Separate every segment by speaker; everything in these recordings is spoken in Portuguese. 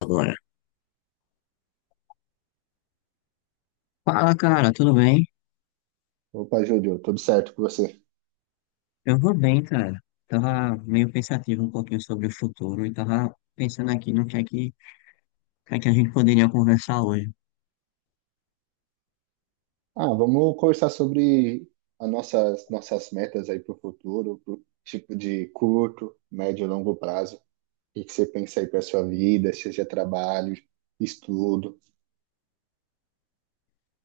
Speaker 1: Agora. Fala, cara, tudo bem?
Speaker 2: Opa, Júlio, tudo certo com você?
Speaker 1: Eu vou bem, cara. Tava meio pensativo um pouquinho sobre o futuro e tava pensando aqui no que é que a gente poderia conversar hoje.
Speaker 2: Ah, vamos conversar sobre as nossas metas aí para o futuro, pro tipo de curto, médio e longo prazo. O que que você pensa aí para sua vida, seja trabalho, estudo.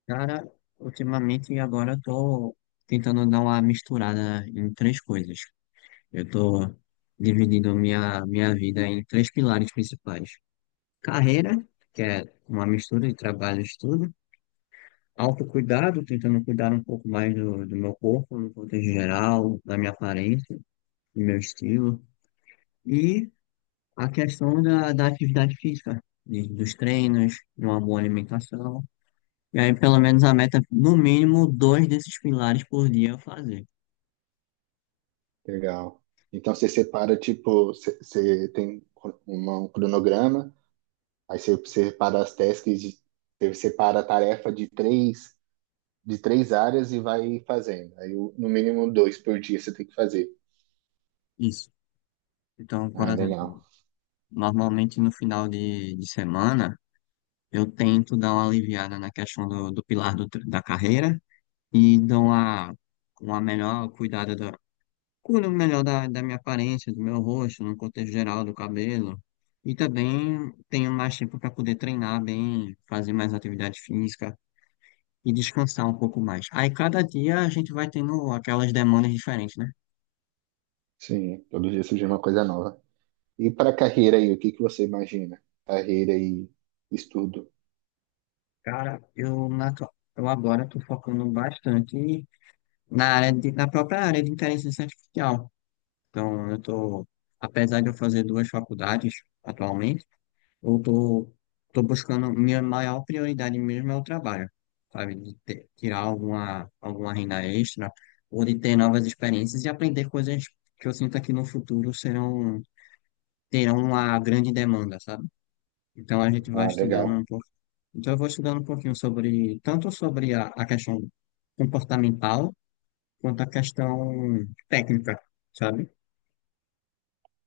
Speaker 1: Cara, ultimamente agora eu tô tentando dar uma misturada em três coisas. Eu tô dividindo minha vida em três pilares principais. Carreira, que é uma mistura de trabalho e estudo. Autocuidado, tentando cuidar um pouco mais do meu corpo, no contexto geral, da minha aparência, do meu estilo. E a questão da atividade física, dos treinos, de uma boa alimentação. E aí, pelo menos, a meta, no mínimo, dois desses pilares por dia eu fazer.
Speaker 2: Legal. Então você separa, tipo, você tem um cronograma, aí você separa as tasks, você separa a tarefa de três áreas e vai fazendo. Aí no mínimo dois por dia você tem que fazer.
Speaker 1: Isso. Então, por
Speaker 2: Ah, legal.
Speaker 1: exemplo, normalmente no final de semana, eu tento dar uma aliviada na questão do pilar do, tre- da carreira e uma melhor cuidada cuido melhor da minha aparência, do meu rosto, no contexto geral, do cabelo. E também tenho mais tempo para poder treinar bem, fazer mais atividade física e descansar um pouco mais. Aí cada dia a gente vai tendo aquelas demandas diferentes, né?
Speaker 2: Sim, todo dia surge uma coisa nova. E para carreira aí, o que que você imagina? Carreira e estudo.
Speaker 1: Cara, eu agora estou focando bastante na própria área de inteligência artificial. Então, eu estou, apesar de eu fazer duas faculdades atualmente, eu tô buscando, minha maior prioridade mesmo é o trabalho, sabe? De tirar alguma renda extra, ou de ter novas experiências e aprender coisas que eu sinto que no futuro terão uma grande demanda, sabe? Então a gente vai
Speaker 2: Ah,
Speaker 1: estudando
Speaker 2: legal.
Speaker 1: um pouco. Então eu vou estudando um pouquinho sobre, tanto sobre a questão comportamental, quanto a questão técnica, sabe?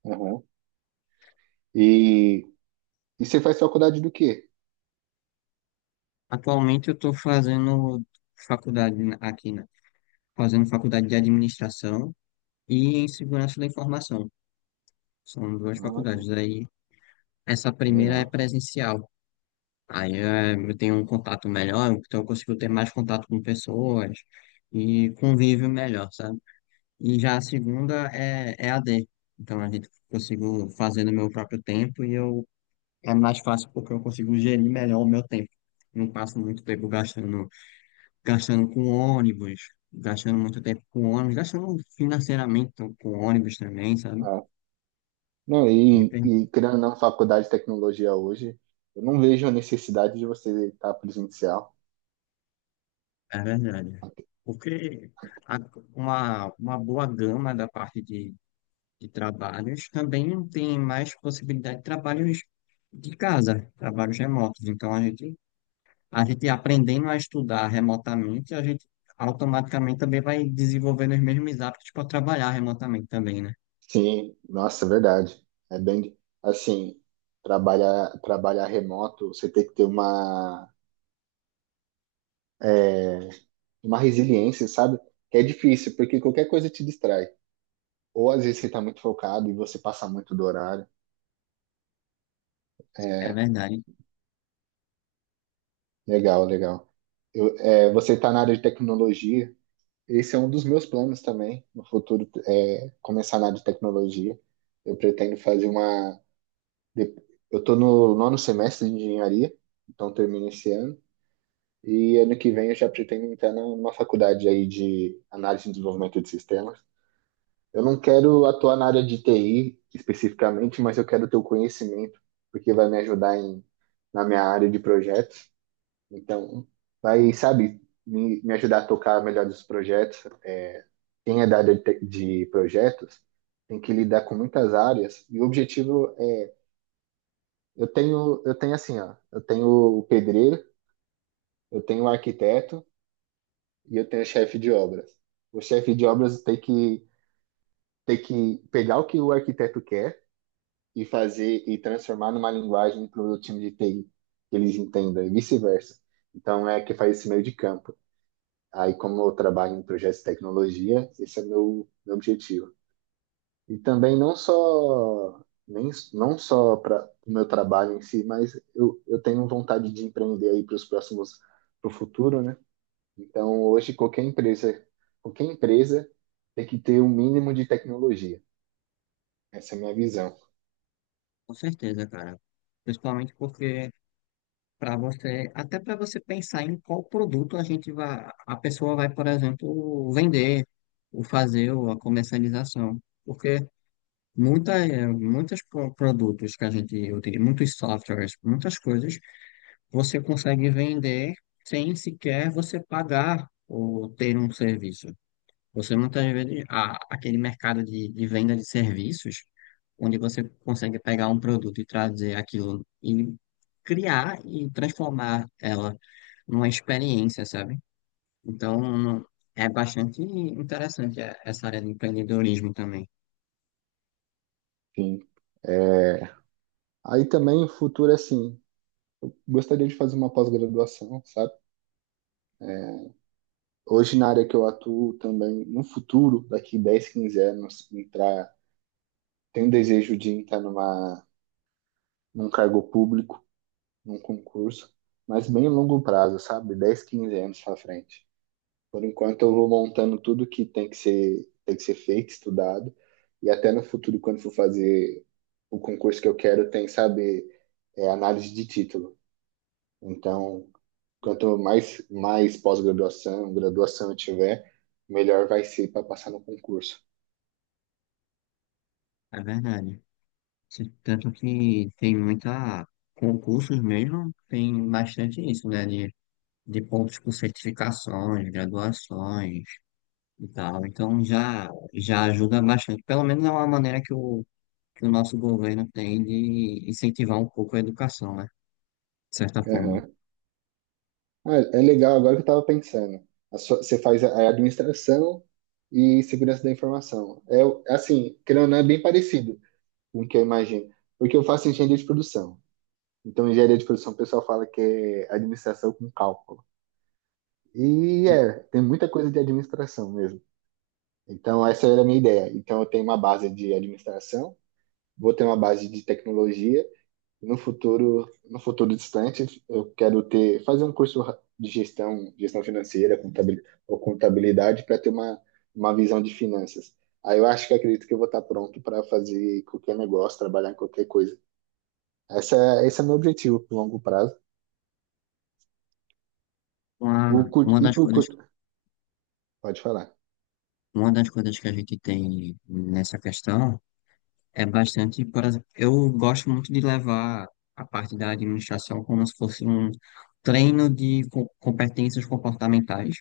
Speaker 2: Aham. E, e você faz faculdade do quê?
Speaker 1: Atualmente eu tô fazendo aqui, né? Fazendo faculdade de administração e em segurança da informação. São duas
Speaker 2: Ah, que,
Speaker 1: faculdades. Aí, essa
Speaker 2: que
Speaker 1: primeira é
Speaker 2: legal.
Speaker 1: presencial. Aí eu tenho um contato melhor, então eu consigo ter mais contato com pessoas e convívio melhor, sabe? E já a segunda é a D. Então a gente consigo fazer no meu próprio tempo e eu é mais fácil porque eu consigo gerir melhor o meu tempo. Não passo muito tempo gastando, gastando com ônibus, gastando muito tempo com ônibus, gastando financeiramente com ônibus também, sabe?
Speaker 2: Ah, não,
Speaker 1: Me
Speaker 2: e,
Speaker 1: permite.
Speaker 2: e criando na faculdade de tecnologia hoje, eu não vejo a necessidade de você estar presencial.
Speaker 1: É verdade. Porque a- uma boa gama da parte de trabalhos também tem mais possibilidade de trabalhos de casa, trabalhos remotos. Então, a gente aprendendo a estudar remotamente, a gente automaticamente também vai desenvolvendo os mesmos hábitos para trabalhar remotamente também, né?
Speaker 2: Sim, nossa, é verdade. É bem assim, trabalhar remoto, você tem que ter é, uma resiliência, sabe? Que é difícil, porque qualquer coisa te distrai. Ou às vezes você está muito focado e você passa muito do horário.
Speaker 1: É
Speaker 2: É,
Speaker 1: verdade,
Speaker 2: legal, legal. Você está na área de tecnologia. Esse é um dos meus planos também no futuro, é começar na área de tecnologia. Eu pretendo de- eu estou no nono semestre de engenharia, então termino esse ano. E ano que vem eu já pretendo entrar numa faculdade aí de análise e desenvolvimento de sistemas. Eu não quero atuar na área de TI especificamente, mas eu quero ter o conhecimento, porque vai me ajudar na minha área de projetos. Então, vai, sabe, me ajudar a tocar melhor os projetos. É, quem é da área de projetos tem que lidar com muitas áreas. E o objetivo é, eu tenho assim, ó, eu tenho o pedreiro, eu tenho o arquiteto e eu tenho o chefe de obras. O chefe de obras tem que pegar o que o arquiteto quer e fazer e transformar numa linguagem para o time de TI que eles entendam e vice-versa. Então é que faz esse meio de campo. Aí como eu trabalho em projetos de tecnologia, esse é meu objetivo. E também não só para o meu trabalho em si, mas eu tenho vontade de empreender aí para os próximos para o futuro, né? Então hoje qualquer empresa tem que ter um mínimo de tecnologia. Essa é a minha visão.
Speaker 1: com certeza, cara. Principalmente porque até para você pensar em qual produto a pessoa vai, por exemplo, vender, ou fazer ou a comercialização. Porque muitas, produtos que a gente utiliza, muitos softwares, muitas coisas, você consegue vender sem sequer você pagar ou ter um serviço. Você muitas vezes, aquele mercado de venda de serviços, onde você consegue pegar um produto e trazer aquilo e criar e transformar ela uma experiência, sabe? Então, não- É bastante interessante essa área de empreendedorismo também,
Speaker 2: Enfim, aí também o futuro é assim, gostaria de fazer uma pós-graduação, sabe? Hoje na área que eu atuo também, no futuro, daqui 10 15 anos, entrar, tenho um desejo de entrar num cargo público, num concurso, mas bem a longo prazo, sabe? 10 15 anos para frente. Por enquanto eu vou montando tudo que tem que ser feito, estudado, e até no futuro, quando for fazer o concurso que eu quero, tem, sabe, análise de título. Então, quanto mais pós-graduação, graduação eu tiver, melhor vai ser para passar no concurso.
Speaker 1: é verdade. Tanto que tem muita concursos mesmo, tem bastante isso, né? De pontos por certificações, graduações e tal. Então, já ajuda bastante. Pelo menos é uma maneira que o nosso governo tem de incentivar um pouco a educação, né? De certa forma.
Speaker 2: Aham. Ah, é legal, agora que eu estava pensando. Você faz a administração e segurança da informação. É assim, querendo ou não, é bem parecido com o que eu imagino. Porque eu faço engenharia de produção. Então, engenharia de produção, o pessoal fala que é administração com cálculo. E é, tem muita coisa de administração mesmo. Então, essa era a minha ideia. Então, eu tenho uma base de administração, vou ter uma base de tecnologia. No futuro, no futuro distante, eu quero fazer um curso de gestão, gestão financeira, ou contabilidade para ter uma visão de finanças. Aí eu acho que acredito que eu vou estar pronto para fazer qualquer negócio, trabalhar em qualquer coisa. Essa, esse é meu objetivo pro longo prazo. Pro
Speaker 1: Uma,
Speaker 2: curto,
Speaker 1: uma
Speaker 2: e
Speaker 1: das
Speaker 2: pro
Speaker 1: coisas
Speaker 2: curto, pode falar.
Speaker 1: Uma das coisas que a gente tem nessa questão é bastante, por exemplo, eu gosto muito de levar a parte da administração como se fosse um treino de competências comportamentais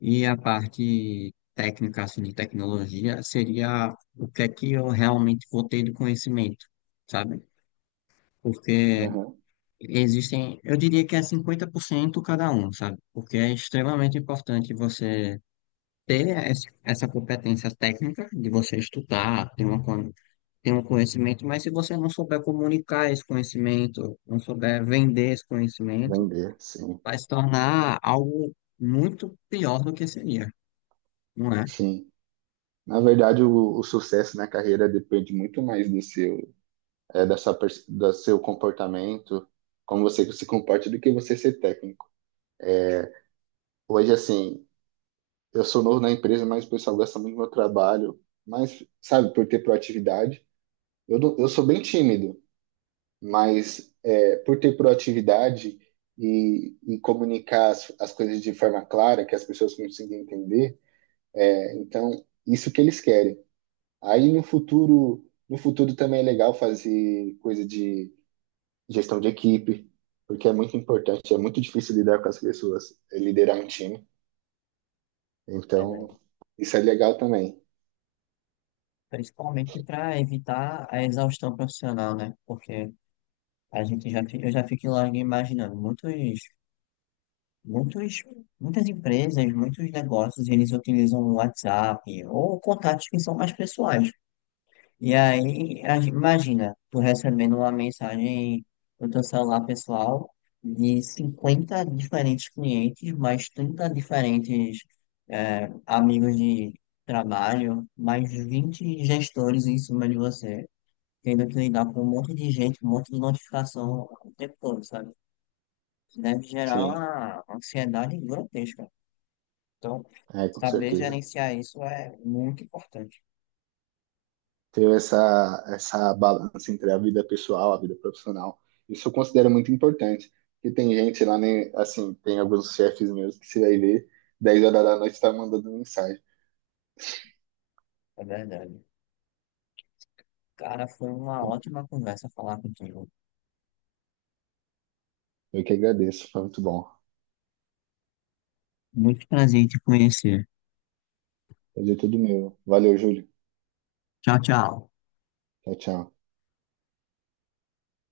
Speaker 1: e a parte técnica, assim, de tecnologia seria o que é que eu realmente vou ter de conhecimento, sabe? Porque
Speaker 2: Uhum.
Speaker 1: existem, eu diria que é 50% cada um, sabe? Porque é extremamente importante você ter essa competência técnica de você estudar, ter um conhecimento, mas se você não souber comunicar esse conhecimento, não souber vender esse conhecimento,
Speaker 2: Vender, sim.
Speaker 1: vai se tornar algo muito pior do que seria, não é?
Speaker 2: Sim. Na verdade, o sucesso na carreira depende muito mais do seu, do seu comportamento, como você se comporta, do que você ser técnico. Hoje, assim, eu sou novo na empresa, mas o pessoal gosta muito do meu trabalho. Mas, sabe, por ter proatividade, eu, não- eu sou bem tímido, mas por ter proatividade e comunicar as coisas de forma clara, que as pessoas consigam entender, então, isso que eles querem. Aí, no futuro, no futuro também é legal fazer coisa de gestão de equipe, porque é muito importante, é muito difícil lidar com as pessoas, é liderar um time.
Speaker 1: Verdade.
Speaker 2: Então, isso é legal também.
Speaker 1: Principalmente para evitar a exaustão profissional, né? Porque a gente eu já fico logo imaginando, muitos, muitas empresas, muitos negócios, eles utilizam o WhatsApp ou contatos que são mais pessoais. E aí, imagina, tu recebendo uma mensagem no teu celular pessoal de 50 diferentes clientes, mais 30 diferentes amigos de trabalho, mais 20 gestores em cima de você, tendo que lidar com um monte de gente, um monte de notificação o tempo todo, sabe? Isso deve gerar
Speaker 2: Sim,
Speaker 1: uma ansiedade grotesca. Então,
Speaker 2: com
Speaker 1: saber
Speaker 2: certeza.
Speaker 1: gerenciar isso é muito importante,
Speaker 2: Ter essa balança entre a vida pessoal, a vida profissional, isso eu considero muito importante. E tem gente lá, né, assim, tem alguns chefes meus que você vai ver, 10 horas da noite tá mandando mensagem.
Speaker 1: é verdade. Cara, foi uma ótima conversa falar contigo.
Speaker 2: Eu que agradeço, foi muito bom.
Speaker 1: Muito prazer em te conhecer.
Speaker 2: Fazer tudo meu. Valeu, Júlio.
Speaker 1: Tchau, tchau.
Speaker 2: Tchau, tchau.